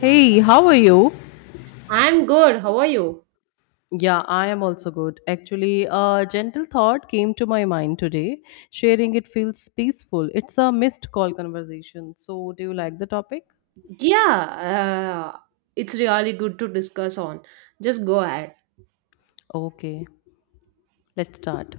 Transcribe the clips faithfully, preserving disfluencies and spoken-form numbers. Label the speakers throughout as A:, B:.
A: Hey, how are you?
B: I'm good. How are you?
A: Yeah, I am also good. Actually, a gentle thought came to my mind today. Sharing it feels peaceful. It's a missed call conversation. So, do you like the topic?
B: Yeah, uh, it's really good to discuss on. Just go ahead.
A: Okay, let's start.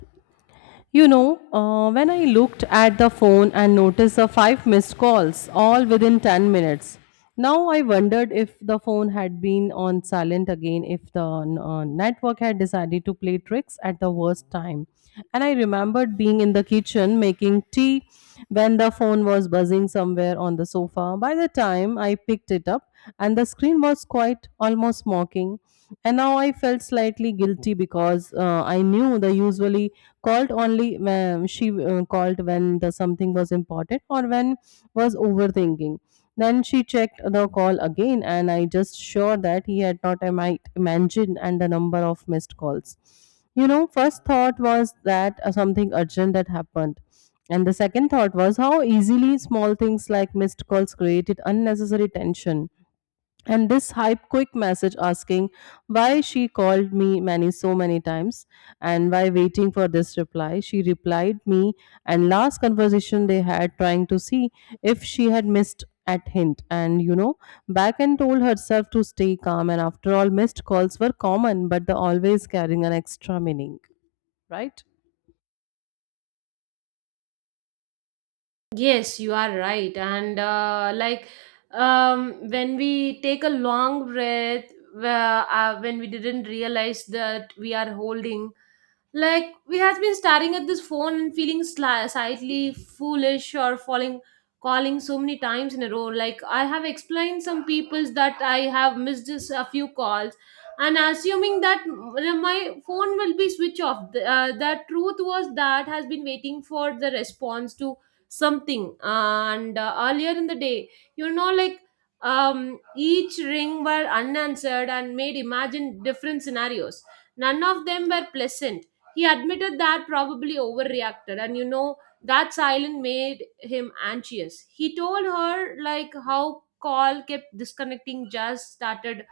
A: You know, uh, when I looked at the phone and noticed the five missed calls, all within ten minutes. Now I wondered if the phone had been on silent again, if the uh, network had decided to play tricks at the worst time. And I remembered being in the kitchen making tea when the phone was buzzing somewhere on the sofa. By the time I picked it up, and the screen was quite almost mocking, and now i felt slightly guilty because uh, i knew they usually called only when she uh, called when the something was important or when was overthinking. Then she checked the call again, and i just sure that he had not i might imagine, and the number of missed calls, you know first thought was that uh, something urgent that happened, and the second thought was how easily small things like missed calls created unnecessary tension. And this hype quick message asking why she called me many so many times, and why waiting for this reply, she replied me, and last conversation they had, trying to see if she had missed at hint, and you know back, and told herself to stay calm, and after all, missed calls were common, but they always carrying an extra meaning, right.
B: Yes, you are right. And uh, like um, When we take a long breath, where, uh, when we didn't realize that we are holding. Like we has been staring at this phone and feeling sli- slightly foolish or falling, calling so many times in a row. Like I have explained some peoples that I have missed just a few calls, and assuming that m- my phone will be switch off. The, uh, the truth was that has been waiting for the response to something, and uh, earlier in the day, you know, like um each ring were unanswered and made imagine different scenarios, none of them were pleasant. He admitted that probably overreacted, and you know, that silence made him anxious. He told her, like, how call kept disconnecting just started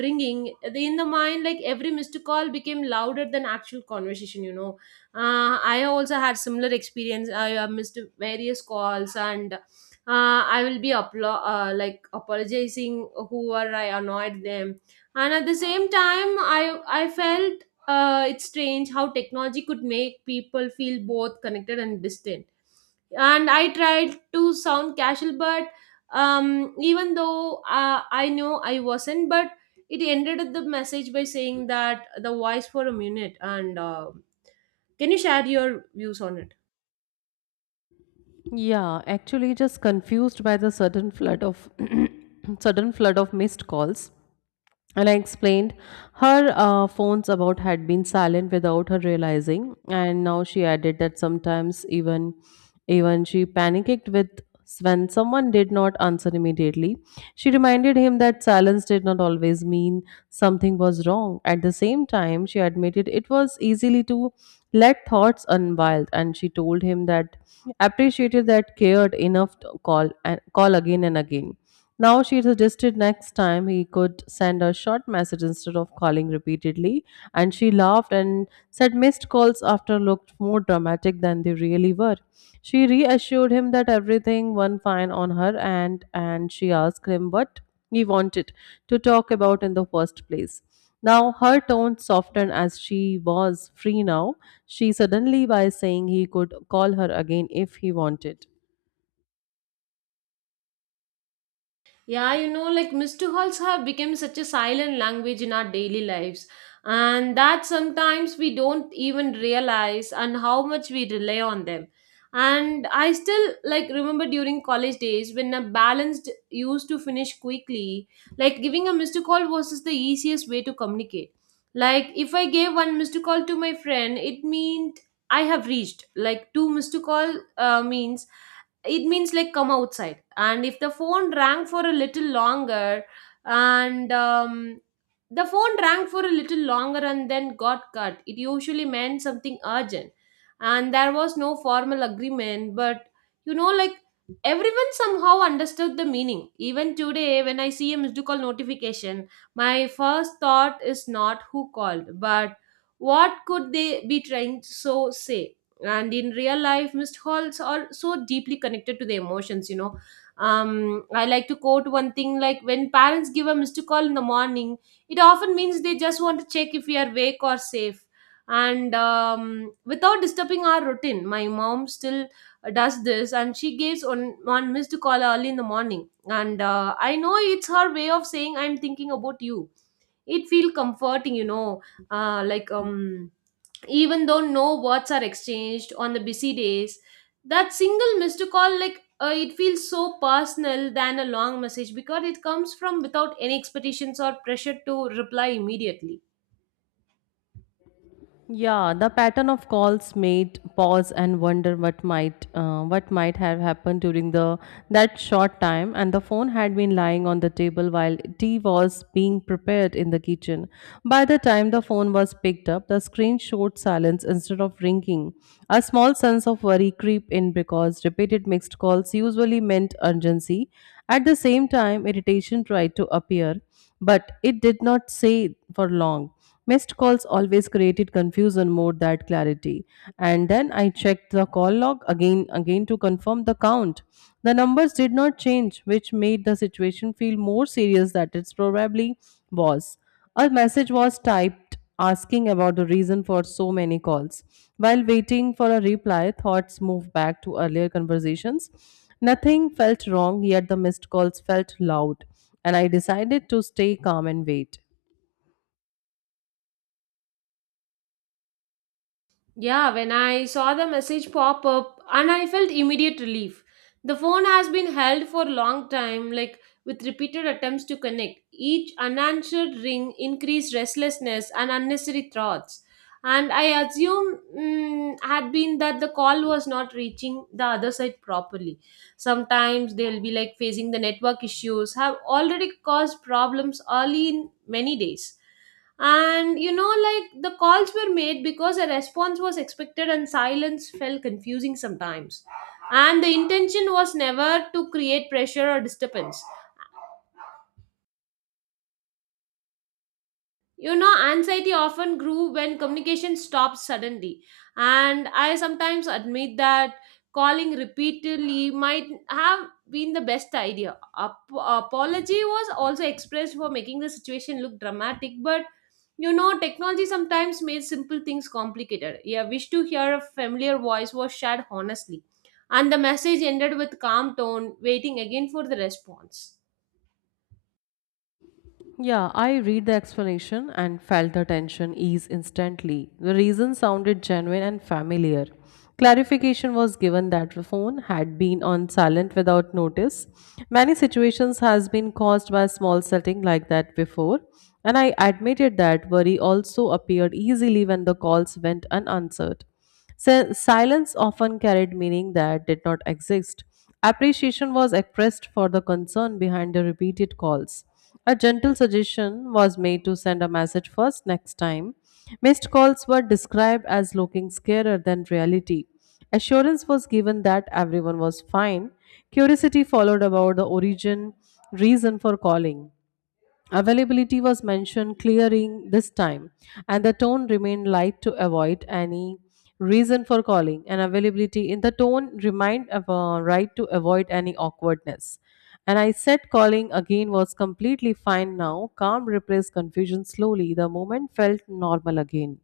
B: ringing they in the mind, like every missed call became louder than actual conversation. you know uh, I also had similar experience. I uh, missed various calls, and uh, i will be uplo- uh, like apologizing whoever I annoyed them. And at the same time, i i felt uh, it's strange how technology could make people feel both connected and distant. And I tried to sound casual, but um even though uh, I know I wasn't. But it ended the message by saying that the voice for a minute, and uh, can you share your views on it?
A: Yeah, actually just confused by the sudden flood of sudden flood of missed calls. And I explained her uh, phones about had been silent without her realizing, and now she added that sometimes even even she panicked with when someone did not answer immediately. She reminded him that silence did not always mean something was wrong. At the same time, she admitted it was easily to let thoughts run wild, and she told him that appreciated that cared enough to call and call again and again. Now she suggested next time he could send a short message instead of calling repeatedly, and she laughed and said missed calls after looked more dramatic than they really were. She reassured him that everything went fine on her, and and she asked him what he wanted to talk about in the first place. Now her tone softened as she was free now. She suddenly by saying he could call her again if he wanted.
B: Yeah, you know, like mister Halls have become such a silent language in our daily lives, and that sometimes we don't even realize and how much we rely on them. And I still like remember during college days when a balanced used to finish quickly, like giving a mister call was just the easiest way to communicate. Like if I gave one mister call to my friend, it meant I have reached. Like two mister call uh, means, it means like come outside. And if the phone rang for a little longer and um, the phone rang for a little longer and then got cut, it usually meant something urgent. And there was no formal agreement, but you know like everyone somehow understood the meaning. Even today, when I see a missed call notification, my first thought is not who called, but what could they be trying to so say. And in real life, missed calls are so deeply connected to the emotions. you know um I like to quote one thing. Like when parents give a missed call in the morning, it often means they just want to check if we are awake or safe, and um, without disturbing our routine. My mom still does this, and she gives on one missed call early in the morning, and uh, I know it's her way of saying I'm thinking about you. It feel comforting. you know uh, like um Even though no words are exchanged on the busy days, that single missed call, like uh, it feels so personal than a long message, because it comes from without any expectations or pressure to reply immediately.
A: Yeah, the pattern of calls made pause and wonder what might uh, what might have happened during the that short time, and the phone had been lying on the table while tea was being prepared in the kitchen. By the time the phone was picked up, the screen showed silence instead of ringing. A small sense of worry creep in because repeated mixed calls usually meant urgency. At the same time, irritation tried to appear, but it did not stay for long. Missed calls always created confusion more than clarity. And then I checked the call log again again to confirm the count. The numbers did not change, which made the situation feel more serious than it probably was. A message was typed asking about the reason for so many calls. While waiting for a reply, thoughts moved back to earlier conversations. Nothing felt wrong, yet the missed calls felt loud, and I decided to stay calm and wait.
B: Yeah, when I saw the message pop up and I felt immediate relief. The phone has been held for a long time, like with repeated attempts to connect. Each unanswered ring increased restlessness and unnecessary thoughts. And I assume mm, had been that the call was not reaching the other side properly. Sometimes they'll be like facing the network issues, have already caused problems early in many days. And you know, like the calls were made because a response was expected, and silence felt confusing sometimes. And the intention was never to create pressure or disturbance. You know, anxiety often grew when communication stopped suddenly. And I sometimes admit that calling repeatedly might have been the best idea. Ap- apology was also expressed for making the situation look dramatic, but you know, technology sometimes made simple things complicated. Yeah, wish to hear a familiar voice was shared honestly, and the message ended with calm tone waiting again for the response.
A: Yeah, I read the explanation and felt the tension ease instantly. The reason sounded genuine and familiar. Clarification was given that the phone had been on silent without notice. Many situations has been caused by small setting like that before, and I admitted that worry also appeared easily when the calls went unanswered. Si- silence often carried meaning that did not exist. Appreciation was expressed for the concern behind the repeated calls. A gentle suggestion was made to send a message first next time. Missed calls were described as looking scarier than reality. Assurance was given that everyone was fine. Curiosity followed about the origin, reason for calling. Availability was mentioned clearing this time, and the tone remained light to avoid any reason for calling. And availability in the tone remained uh, right to avoid any awkwardness. And I said calling again was completely fine now. Calm replaced confusion slowly. The moment felt normal again.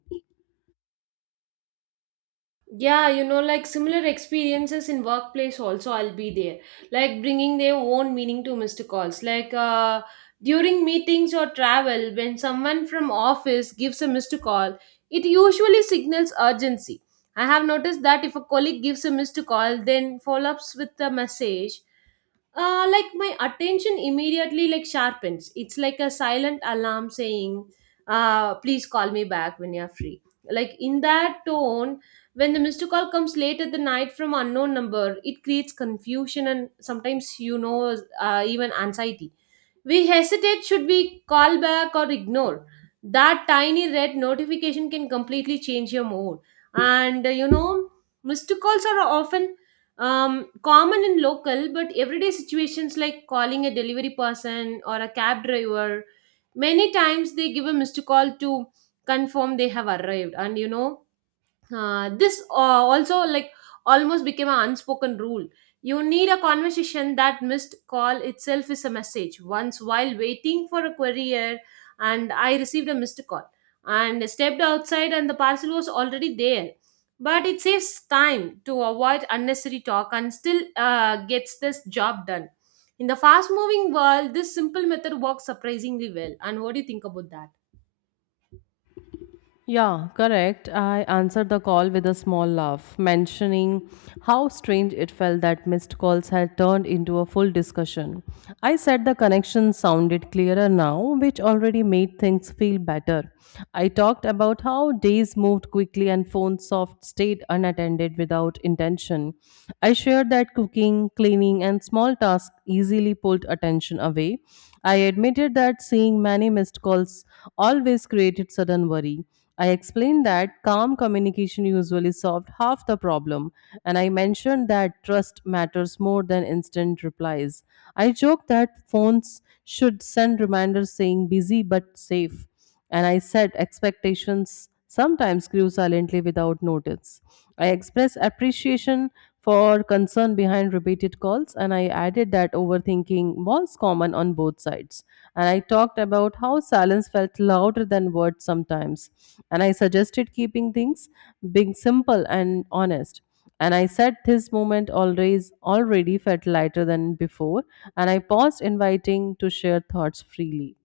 B: Yeah, you know, like similar experiences in workplace also I'll be there, like bringing their own meaning to missed calls. Like uh during meetings or travel, when someone from office gives a missed call, it usually signals urgency. I have noticed that if a colleague gives a missed call then follow ups with a message, uh, like my attention immediately like sharpens. It's like a silent alarm saying, uh, please call me back when you're free, like in that tone. When the missed call comes late at the night from unknown number, it creates confusion and sometimes, you know uh, even anxiety. We hesitate, should we call back or ignore. That tiny red notification can completely change your mood. And uh, you know, Missed calls are often um, common in local but everyday situations, like calling a delivery person or a cab driver. Many times they give a missed call to confirm they have arrived, and you know uh, this uh, also like almost became an unspoken rule. You need a conversation that missed call itself is a message. Once while waiting for a courier, and I received a missed call and stepped outside, and the parcel was already there. But it saves time to avoid unnecessary talk and still uh, gets this job done. In the fast moving world, this simple method works surprisingly well. And what do you think about that?
A: Yeah, correct. I answered the call with a small laugh, mentioning how strange it felt that missed calls had turned into a full discussion. I said the connection sounded clearer now, which already made things feel better. I talked about how days moved quickly and phone soft stayed unattended without intention. I shared that cooking, cleaning, and small tasks easily pulled attention away. I admitted that seeing many missed calls always created sudden worry. I explained that calm communication usually solved half the problem, and I mentioned that trust matters more than instant replies. I joked that phones should send reminders saying busy but safe, and I said expectations sometimes grew silently without notice. I expressed appreciation for concern behind repeated calls, and I added that overthinking was common on both sides. And I talked about how silence felt louder than words sometimes. And I suggested keeping things being simple and honest. And I said this moment always already felt lighter than before, and I paused, inviting to share thoughts freely.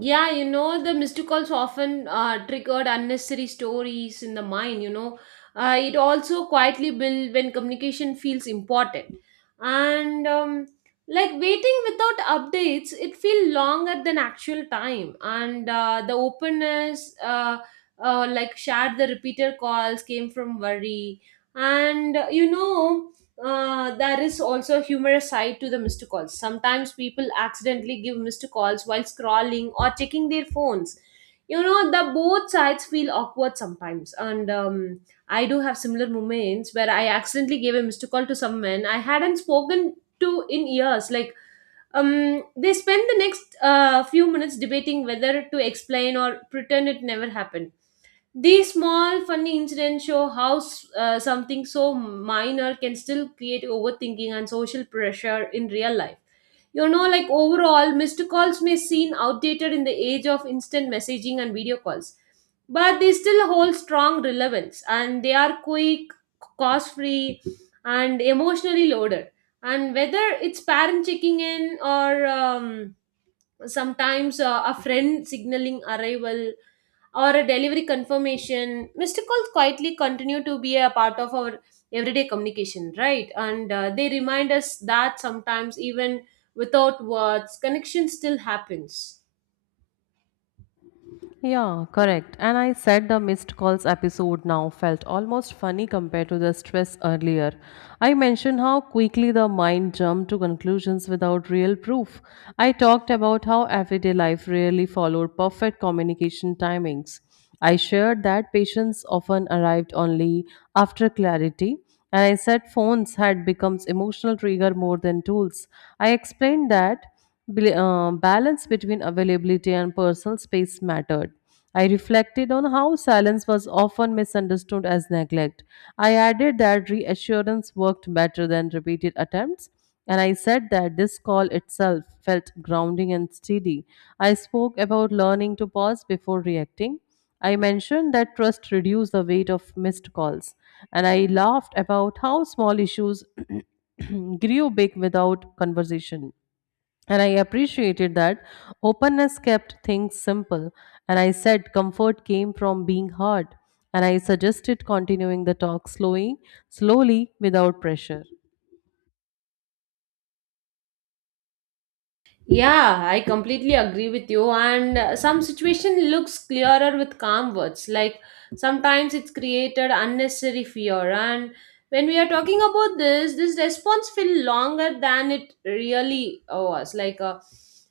B: Yeah, you know, the missed calls often uh, triggered unnecessary stories in the mind. you know. Uh, it also quietly builds when communication feels important. And um, like Waiting without updates, it feels longer than actual time. And uh, the openness, uh, uh, like shared the repeated calls came from worry. And uh, you know, uh, there is also a humorous side to the missed calls. Sometimes people accidentally give missed calls while scrolling or checking their phones. You know, the both sides feel awkward sometimes. And um, I do have similar moments where I accidentally gave a missed call to someone I hadn't spoken to in years. Like, um, they spend the next uh, few minutes debating whether to explain or pretend it never happened. These small funny incidents show how s- uh, something so minor can still create overthinking and social pressure in real life. You know, like overall, missed calls may seem outdated in the age of instant messaging and video calls, but they still hold strong relevance, and they are quick, cost free, and emotionally loaded. And whether it's parent checking in, or um, sometimes uh, a friend signaling arrival, or a delivery confirmation, missed calls quietly continue to be a part of our everyday communication, right? And uh, they remind us that sometimes, even without words, connection still happens.
A: Yeah, correct. And I said the missed calls episode now felt almost funny compared to the stress earlier. I mentioned how quickly the mind jumped to conclusions without real proof. I talked about how everyday life rarely followed perfect communication timings. I shared that patients often arrived only after clarity. And I said phones had become emotional trigger more than tools. I explained that Bl- uh, balance between availability and personal space mattered. I reflected on how silence was often misunderstood as neglect. I added that reassurance worked better than repeated attempts, and I said that this call itself felt grounding and steady. I spoke about learning to pause before reacting. I mentioned that trust reduced the weight of missed calls, and I laughed about how small issues grew big without conversation. And I appreciated that openness kept things simple. And I said comfort came from being heard. And I suggested continuing the talk slowly, slowly without pressure.
B: Yeah, I completely agree with you. And uh, some situation looks clearer with calm words. Like sometimes it's created unnecessary fear. And when we are talking about this, this response feel longer than it really was. Like uh,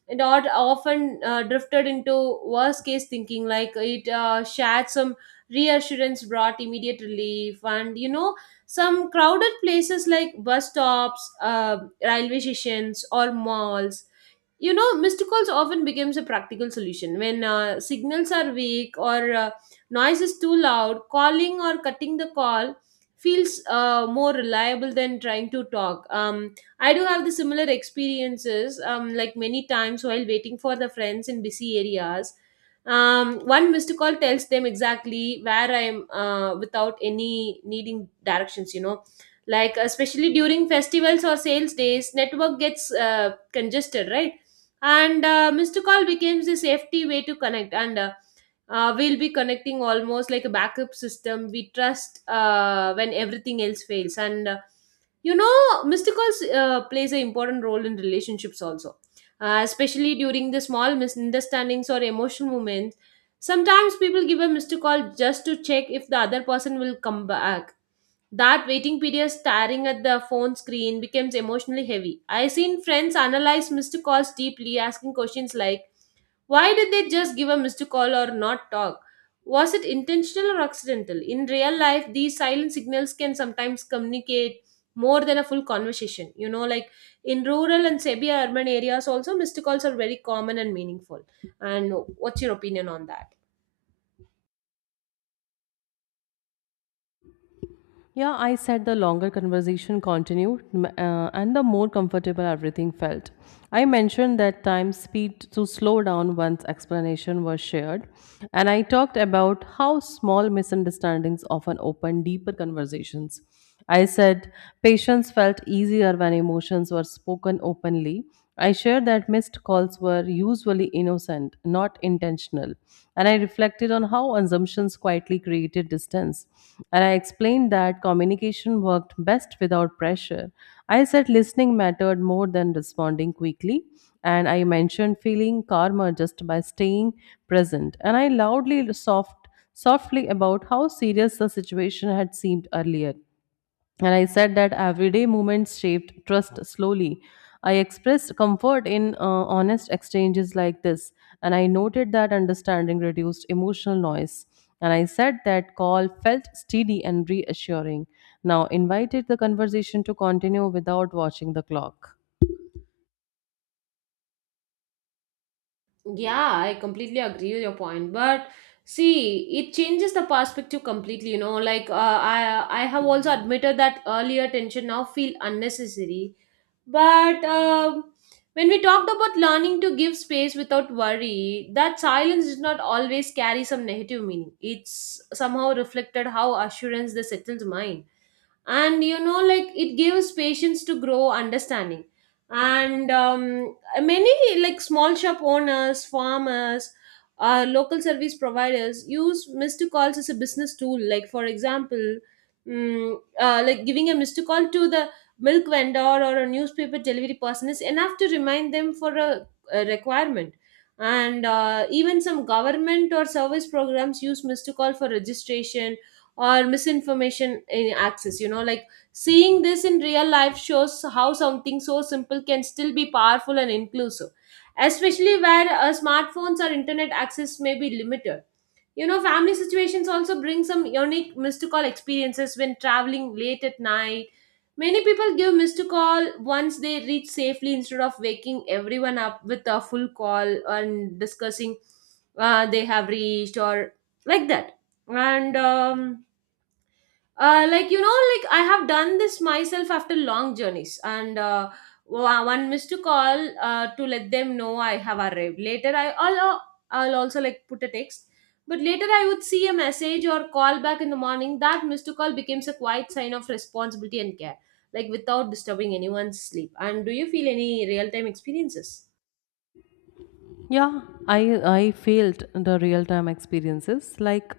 B: it ot- often uh, drifted into worst case thinking. Like it uh, shared some reassurance, brought immediate relief. And you know, some crowded places like bus stops, uh, railway stations, or malls, you know, missed calls often becomes a practical solution when uh, signals are weak, or uh, noise is too loud. Calling or cutting the call feels uh, more reliable than trying to talk. Um, I do have the similar experiences, um, like many times while waiting for the friends in busy areas. Um, one missed call tells them exactly where I am uh, without any needing directions. You know, like especially during festivals or sales days, network gets uh, congested, right? And uh, missed call becomes the safety way to connect, and uh, uh, we'll be connecting almost like a backup system we trust uh, when everything else fails. And uh, you know missed calls uh, plays an important role in relationships also, uh, especially during the small misunderstandings or emotional moments. Sometimes people give a missed call just to check if the other person will come back. That waiting period staring at the phone screen becomes emotionally heavy. I seen friends analyze missed calls deeply, asking questions like, why did they just give a missed call or not talk? Was it intentional or accidental? In real life, these silent signals can sometimes communicate more than a full conversation. You know, like in rural and semi urban areas, also missed calls are very common and meaningful. And what's your opinion on that?
A: Yeah, I said the longer conversation continued m- uh, and the more comfortable everything felt. I mentioned that time speed to slow down once explanation was shared, and I talked about how small misunderstandings often open deeper conversations. I said patients felt easier when emotions were spoken openly. I shared that missed calls were usually innocent, not intentional. And I reflected on how assumptions quietly created distance. And I explained that communication worked best without pressure. I said listening mattered more than responding quickly. And I mentioned feeling calmer just by staying present. And I loudly soft, softly about how serious the situation had seemed earlier, and I said that everyday moments shaped trust slowly. I expressed comfort in uh, honest exchanges like this, and I noted that understanding reduced emotional noise. And I said that call felt steady and reassuring. Now, invited the conversation to continue without watching the clock.
B: Yeah, I completely agree with your point. But see, it changes the perspective completely, you know. Like uh, I I have also admitted that earlier tension now feel unnecessary. But um, when we talked about learning to give space without worry, that silence does not always carry some negative meaning. It's somehow reflected how assurance the settles mind, and you know, like it gives patience to grow understanding. And um, uh, many, like small shop owners, farmers, uh, local service providers use missed calls as a business tool, like for example, mm, uh, like giving a missed call to the milk vendor or a newspaper delivery person is enough to remind them for a, a requirement. And uh, even some government or service programs use missed call for registration or misinformation in access, you know, like seeing this in real life shows how something so simple can still be powerful and inclusive, especially where uh, smartphones or internet access may be limited. You know, family situations also bring some unique missed call experiences when traveling late at night. Many people give missed call once they reach safely instead of waking everyone up with a full call and discussing uh, they have reached or like that. And um, uh, like you know, like I have done this myself after long journeys, and uh, wa- one missed call uh, to let them know I have arrived. Later i I'll, uh, I'll also like put a text, but later I would see a message or call back in the morning. That missed to call becomes a quiet sign of responsibility and care, like without disturbing anyone's sleep. And do you feel any real time experiences?
A: Yeah, I I felt the real-time experiences. Like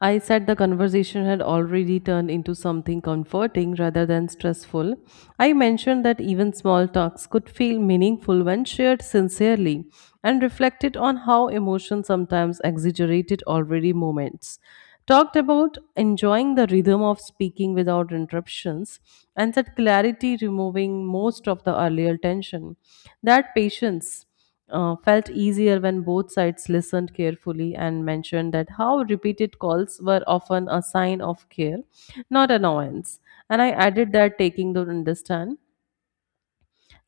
A: I said, the conversation had already turned into something comforting rather than stressful. I mentioned that even small talks could feel meaningful when shared sincerely, and reflected on how emotions sometimes exaggerated already moments. Talked about enjoying the rhythm of speaking without interruptions and that clarity removing most of the earlier tension. That patience uh, felt easier when both sides listened carefully, and mentioned that how repeated calls were often a sign of care, not annoyance. And I added that taking to understand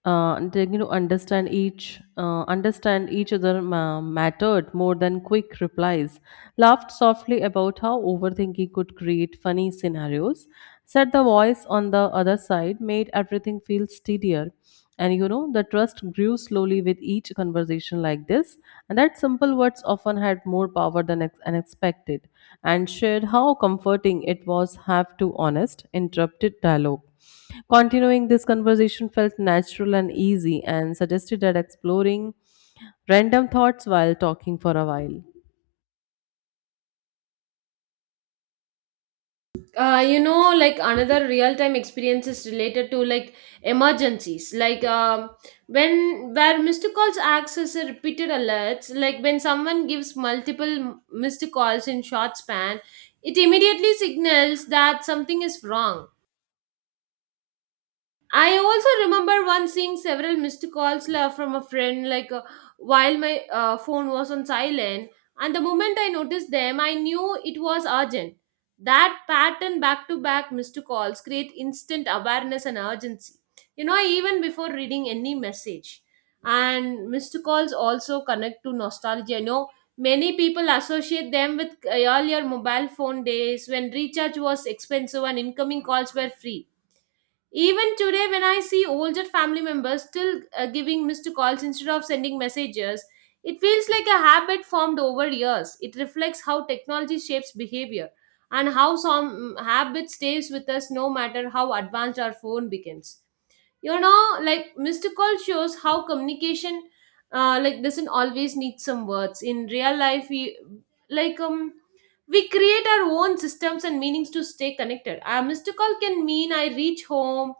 A: uh, they, you know understand each uh, understand each other ma- mattered more than quick replies, laughed softly about how overthinking could create funny scenarios, said the voice on the other side made everything feel steadier, and you know the trust grew slowly with each conversation like this, and that simple words often had more power than ex- unexpected, and shared how comforting it was have to honest interrupted dialogue. Continuing this conversation felt natural and easy, and suggested that exploring random thoughts while talking for a while.
B: uh, You know, like another real time experience is related to like emergencies, like um, when where missed calls acts as a repeated alerts, like when someone gives multiple missed calls in short span, it immediately signals that something is wrong. I also remember once seeing several missed calls la- from a friend, like uh, while my uh, phone was on silent. And the moment I noticed them, I knew it was urgent. That pattern, back to back missed calls, create instant awareness and urgency, you know, even before reading any message. And missed calls also connect to nostalgia. You know, many people associate them with uh, earlier mobile phone days when recharge was expensive and incoming calls were free. Even today, when I see older family members still uh, giving missed calls instead of sending messages, it feels like a habit formed over years. It reflects how technology shapes behavior and how some mm, habit stays with us no matter how advanced our phone becomes. You know, like missed call shows how communication uh, like doesn't always need some words. In real life, we like um we create our own systems and meanings to stay connected. A missed call can mean I reach home,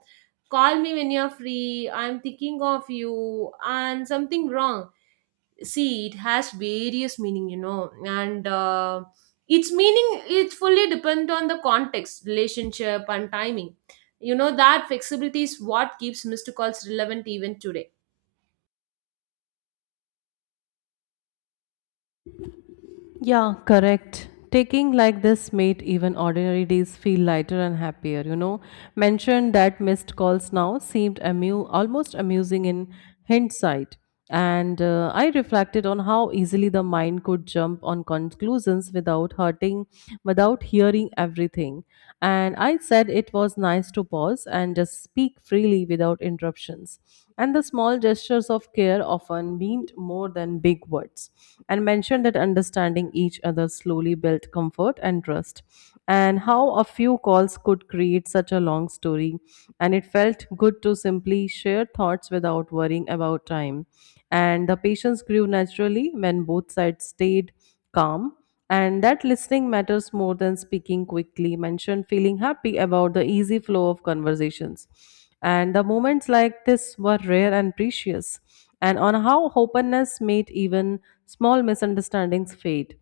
B: call me when you're free, I'm thinking of you, and something wrong. See, it has various meaning, you know, and uh, its meaning it fully depend on the context, relationship, and timing. You know, that flexibility is what keeps mister Calls relevant even today.
A: Yeah, correct. Taking like this made even ordinary days feel lighter and happier, you know. Mentioned that missed calls now seemed amu- almost amusing in hindsight. And uh, I reflected on how easily the mind could jump on conclusions without hurting, without hearing everything. And I said it was nice to pause and just speak freely without interruptions. And the small gestures of care often meant more than big words, and mentioned that understanding each other slowly built comfort and trust. And how a few calls could create such a long story, and it felt good to simply share thoughts without worrying about time. And the patience grew naturally when both sides stayed calm, and that listening matters more than speaking quickly. Mention feeling happy about the easy flow of conversations. And the moments like this were rare and precious. And on how openness made even small misunderstandings fade.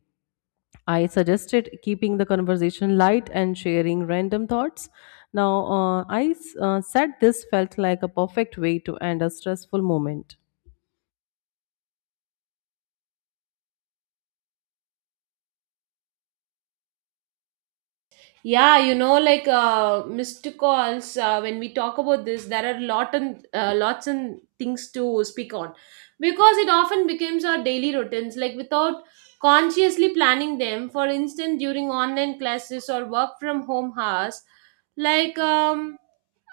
A: I suggested keeping the conversation light and sharing random thoughts. Now, uh, I s- uh, said this felt like a perfect way to end a stressful moment.
B: Yeah, you know, like uh, missed calls. Uh, when we talk about this, there are lot and uh, lots and things to speak on, because it often becomes our daily routines. Like without consciously planning them, for instance, during online classes or work from home hours, like um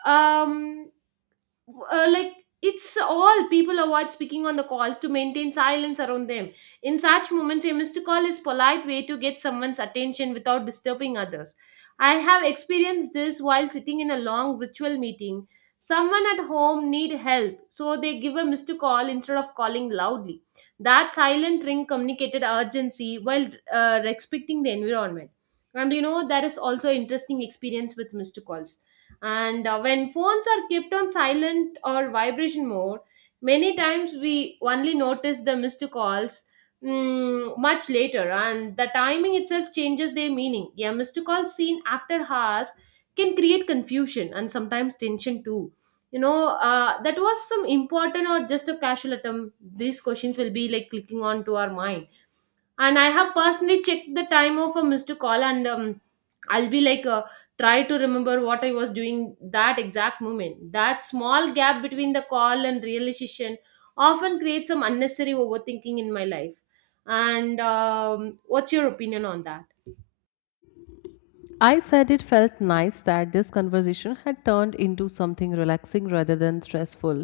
B: um uh, like it's all people avoid speaking on the calls to maintain silence around them. In such moments, a missed call is polite way to get someone's attention without disturbing others. I have experienced this while sitting in a long ritual meeting. Someone at home need help, so they give a missed call instead of calling loudly. That silent ring communicated urgency while uh, respecting the environment. And you know, there is also interesting experience with missed calls. And uh, when phones are kept on silent or vibration mode, many times we only notice the missed calls mm, much later, and the timing itself changes their meaning. Yeah, missed call seen after hours can create confusion and sometimes tension too. You know, uh, that was some important or just a casual attempt, these questions will be like clicking on to our mind. And I have personally checked the time of a missed call, and um, I'll be like uh, try to remember what I was doing that exact moment. That small gap between the call and realization often creates some unnecessary overthinking in my life. And um, what's your opinion on that?
A: I said it felt nice that this conversation had turned into something relaxing rather than stressful.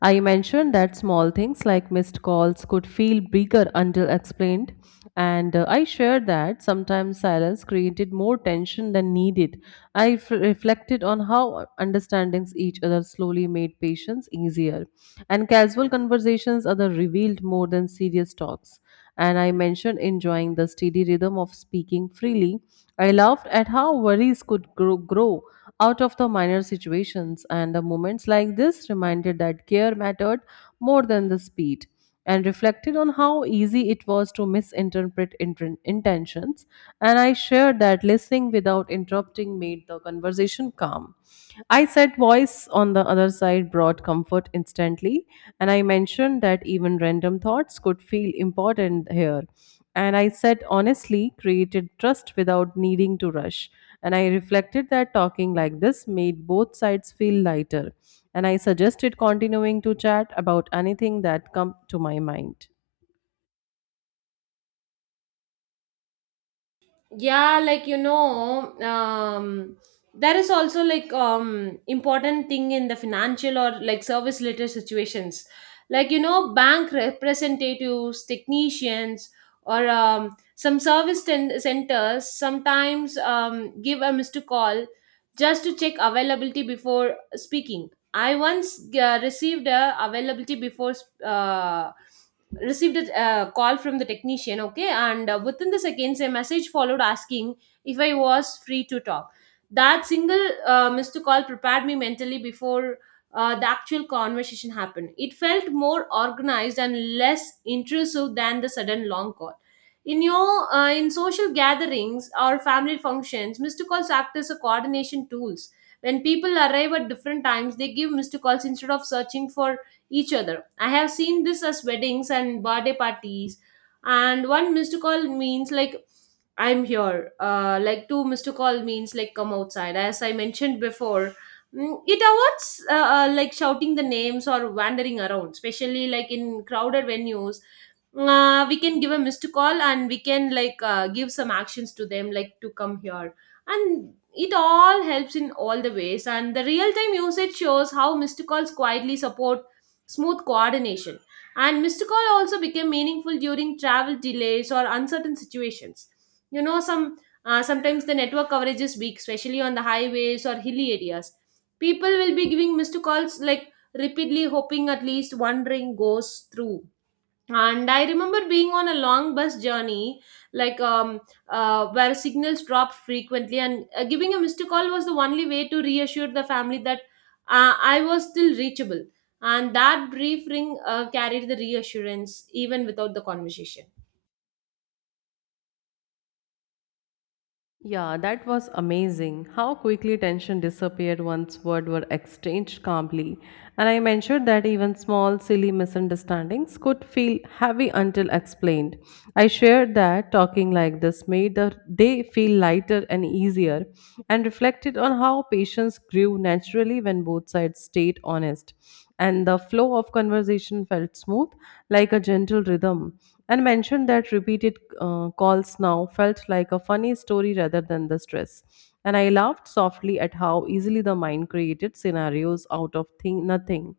A: I mentioned that small things like missed calls could feel bigger until explained, and uh, I shared that sometimes silence created more tension than needed. I f- reflected on how understanding each other slowly made patience easier, and casual conversations are revealed more than serious talks, and I mentioned enjoying the steady rhythm of speaking freely. I laughed at how worries could grow, grow out of the minor situations, and the moments like this reminded that care mattered more than the speed, and reflected on how easy it was to misinterpret inten- intentions. And I shared that listening without interrupting made the conversation calm. I said voice on the other side brought comfort instantly, and I mentioned that even random thoughts could feel important here. And I said honestly created trust without needing to rush. And I reflected that talking like this made both sides feel lighter. And I suggested continuing to chat about anything that come to my mind.
B: Yeah, like you know, um there is also like um important thing in the financial or like service related situations, like you know, bank representatives, technicians, or um, some service ten- centers sometimes um, give a missed call just to check availability before speaking. I once uh, received a availability before uh, received a uh, call from the technician, okay, and uh, within the seconds a message followed asking if I was free to talk. That single uh, missed call prepared me mentally before uh, the actual conversation happened. It felt more organized and less intrusive than the sudden long call. In your uh, in social gatherings or family functions, missed calls act as a coordination tools. When people arrive at different times, they give missed calls instead of searching for each other. I have seen this as weddings and birthday parties, and one missed call means like I'm here. Uh, like two missed call means like come outside. As I mentioned before, Mm, it avoids uh, uh, like shouting the names or wandering around, especially like in crowded venues. Uh, we can give a missed call and we can like uh, give some actions to them, like to come here, and it all helps in all the ways. And the real time usage shows how missed calls quietly support smooth coordination. And missed call also became meaningful during travel delays or uncertain situations. You know, some uh, sometimes the network coverage is weak, especially on the highways or hilly areas. People will be giving missed calls like repeatedly, hoping at least one ring goes through. And I remember being on a long bus journey, like um uh, where signals dropped frequently, and uh, giving a missed call was the only way to reassure the family that uh, I was still reachable. And that brief ring uh, carried the reassurance even without the conversation.
A: Yeah, that was amazing. How quickly tension disappeared once words were exchanged calmly. And I mentioned that even small, silly misunderstandings could feel heavy until explained. I shared that talking like this made the day feel lighter and easier, and reflected on how patience grew naturally when both sides stayed honest. And the flow of conversation felt smooth, like a gentle rhythm, and mentioned that repeated uh, calls now felt like a funny story rather than the stress. And I laughed softly at how easily the mind created scenarios out of thing, nothing.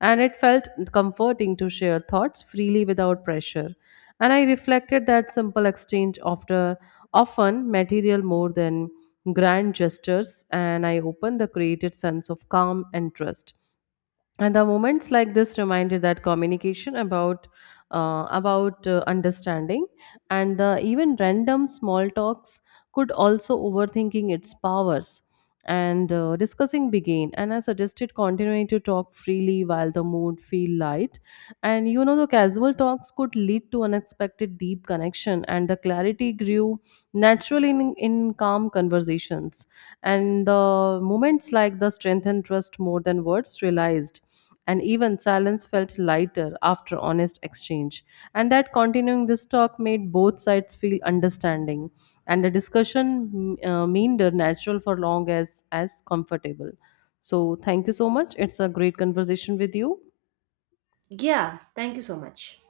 A: And it felt comforting to share thoughts freely without pressure. And I reflected that simple exchange after often material more than grand gestures. And I opened the created sense of calm and trust, and the moments like this reminded that communication about uh, about uh, understanding, and the even random small talks could also overthinking its powers, and uh, discussing began, and I suggested continuing to talk freely while the mood feel light, and you know the casual talks could lead to unexpected deep connection, and the clarity grew naturally in, in calm conversations. And the moments like the strength and trust more than words realized. And even silence felt lighter after honest exchange. And that continuing this talk made both sides feel understanding. And the discussion mm, uh, meander natural for long as as comfortable. So thank you so much. It's a great conversation with you.
B: Yeah, thank you so much.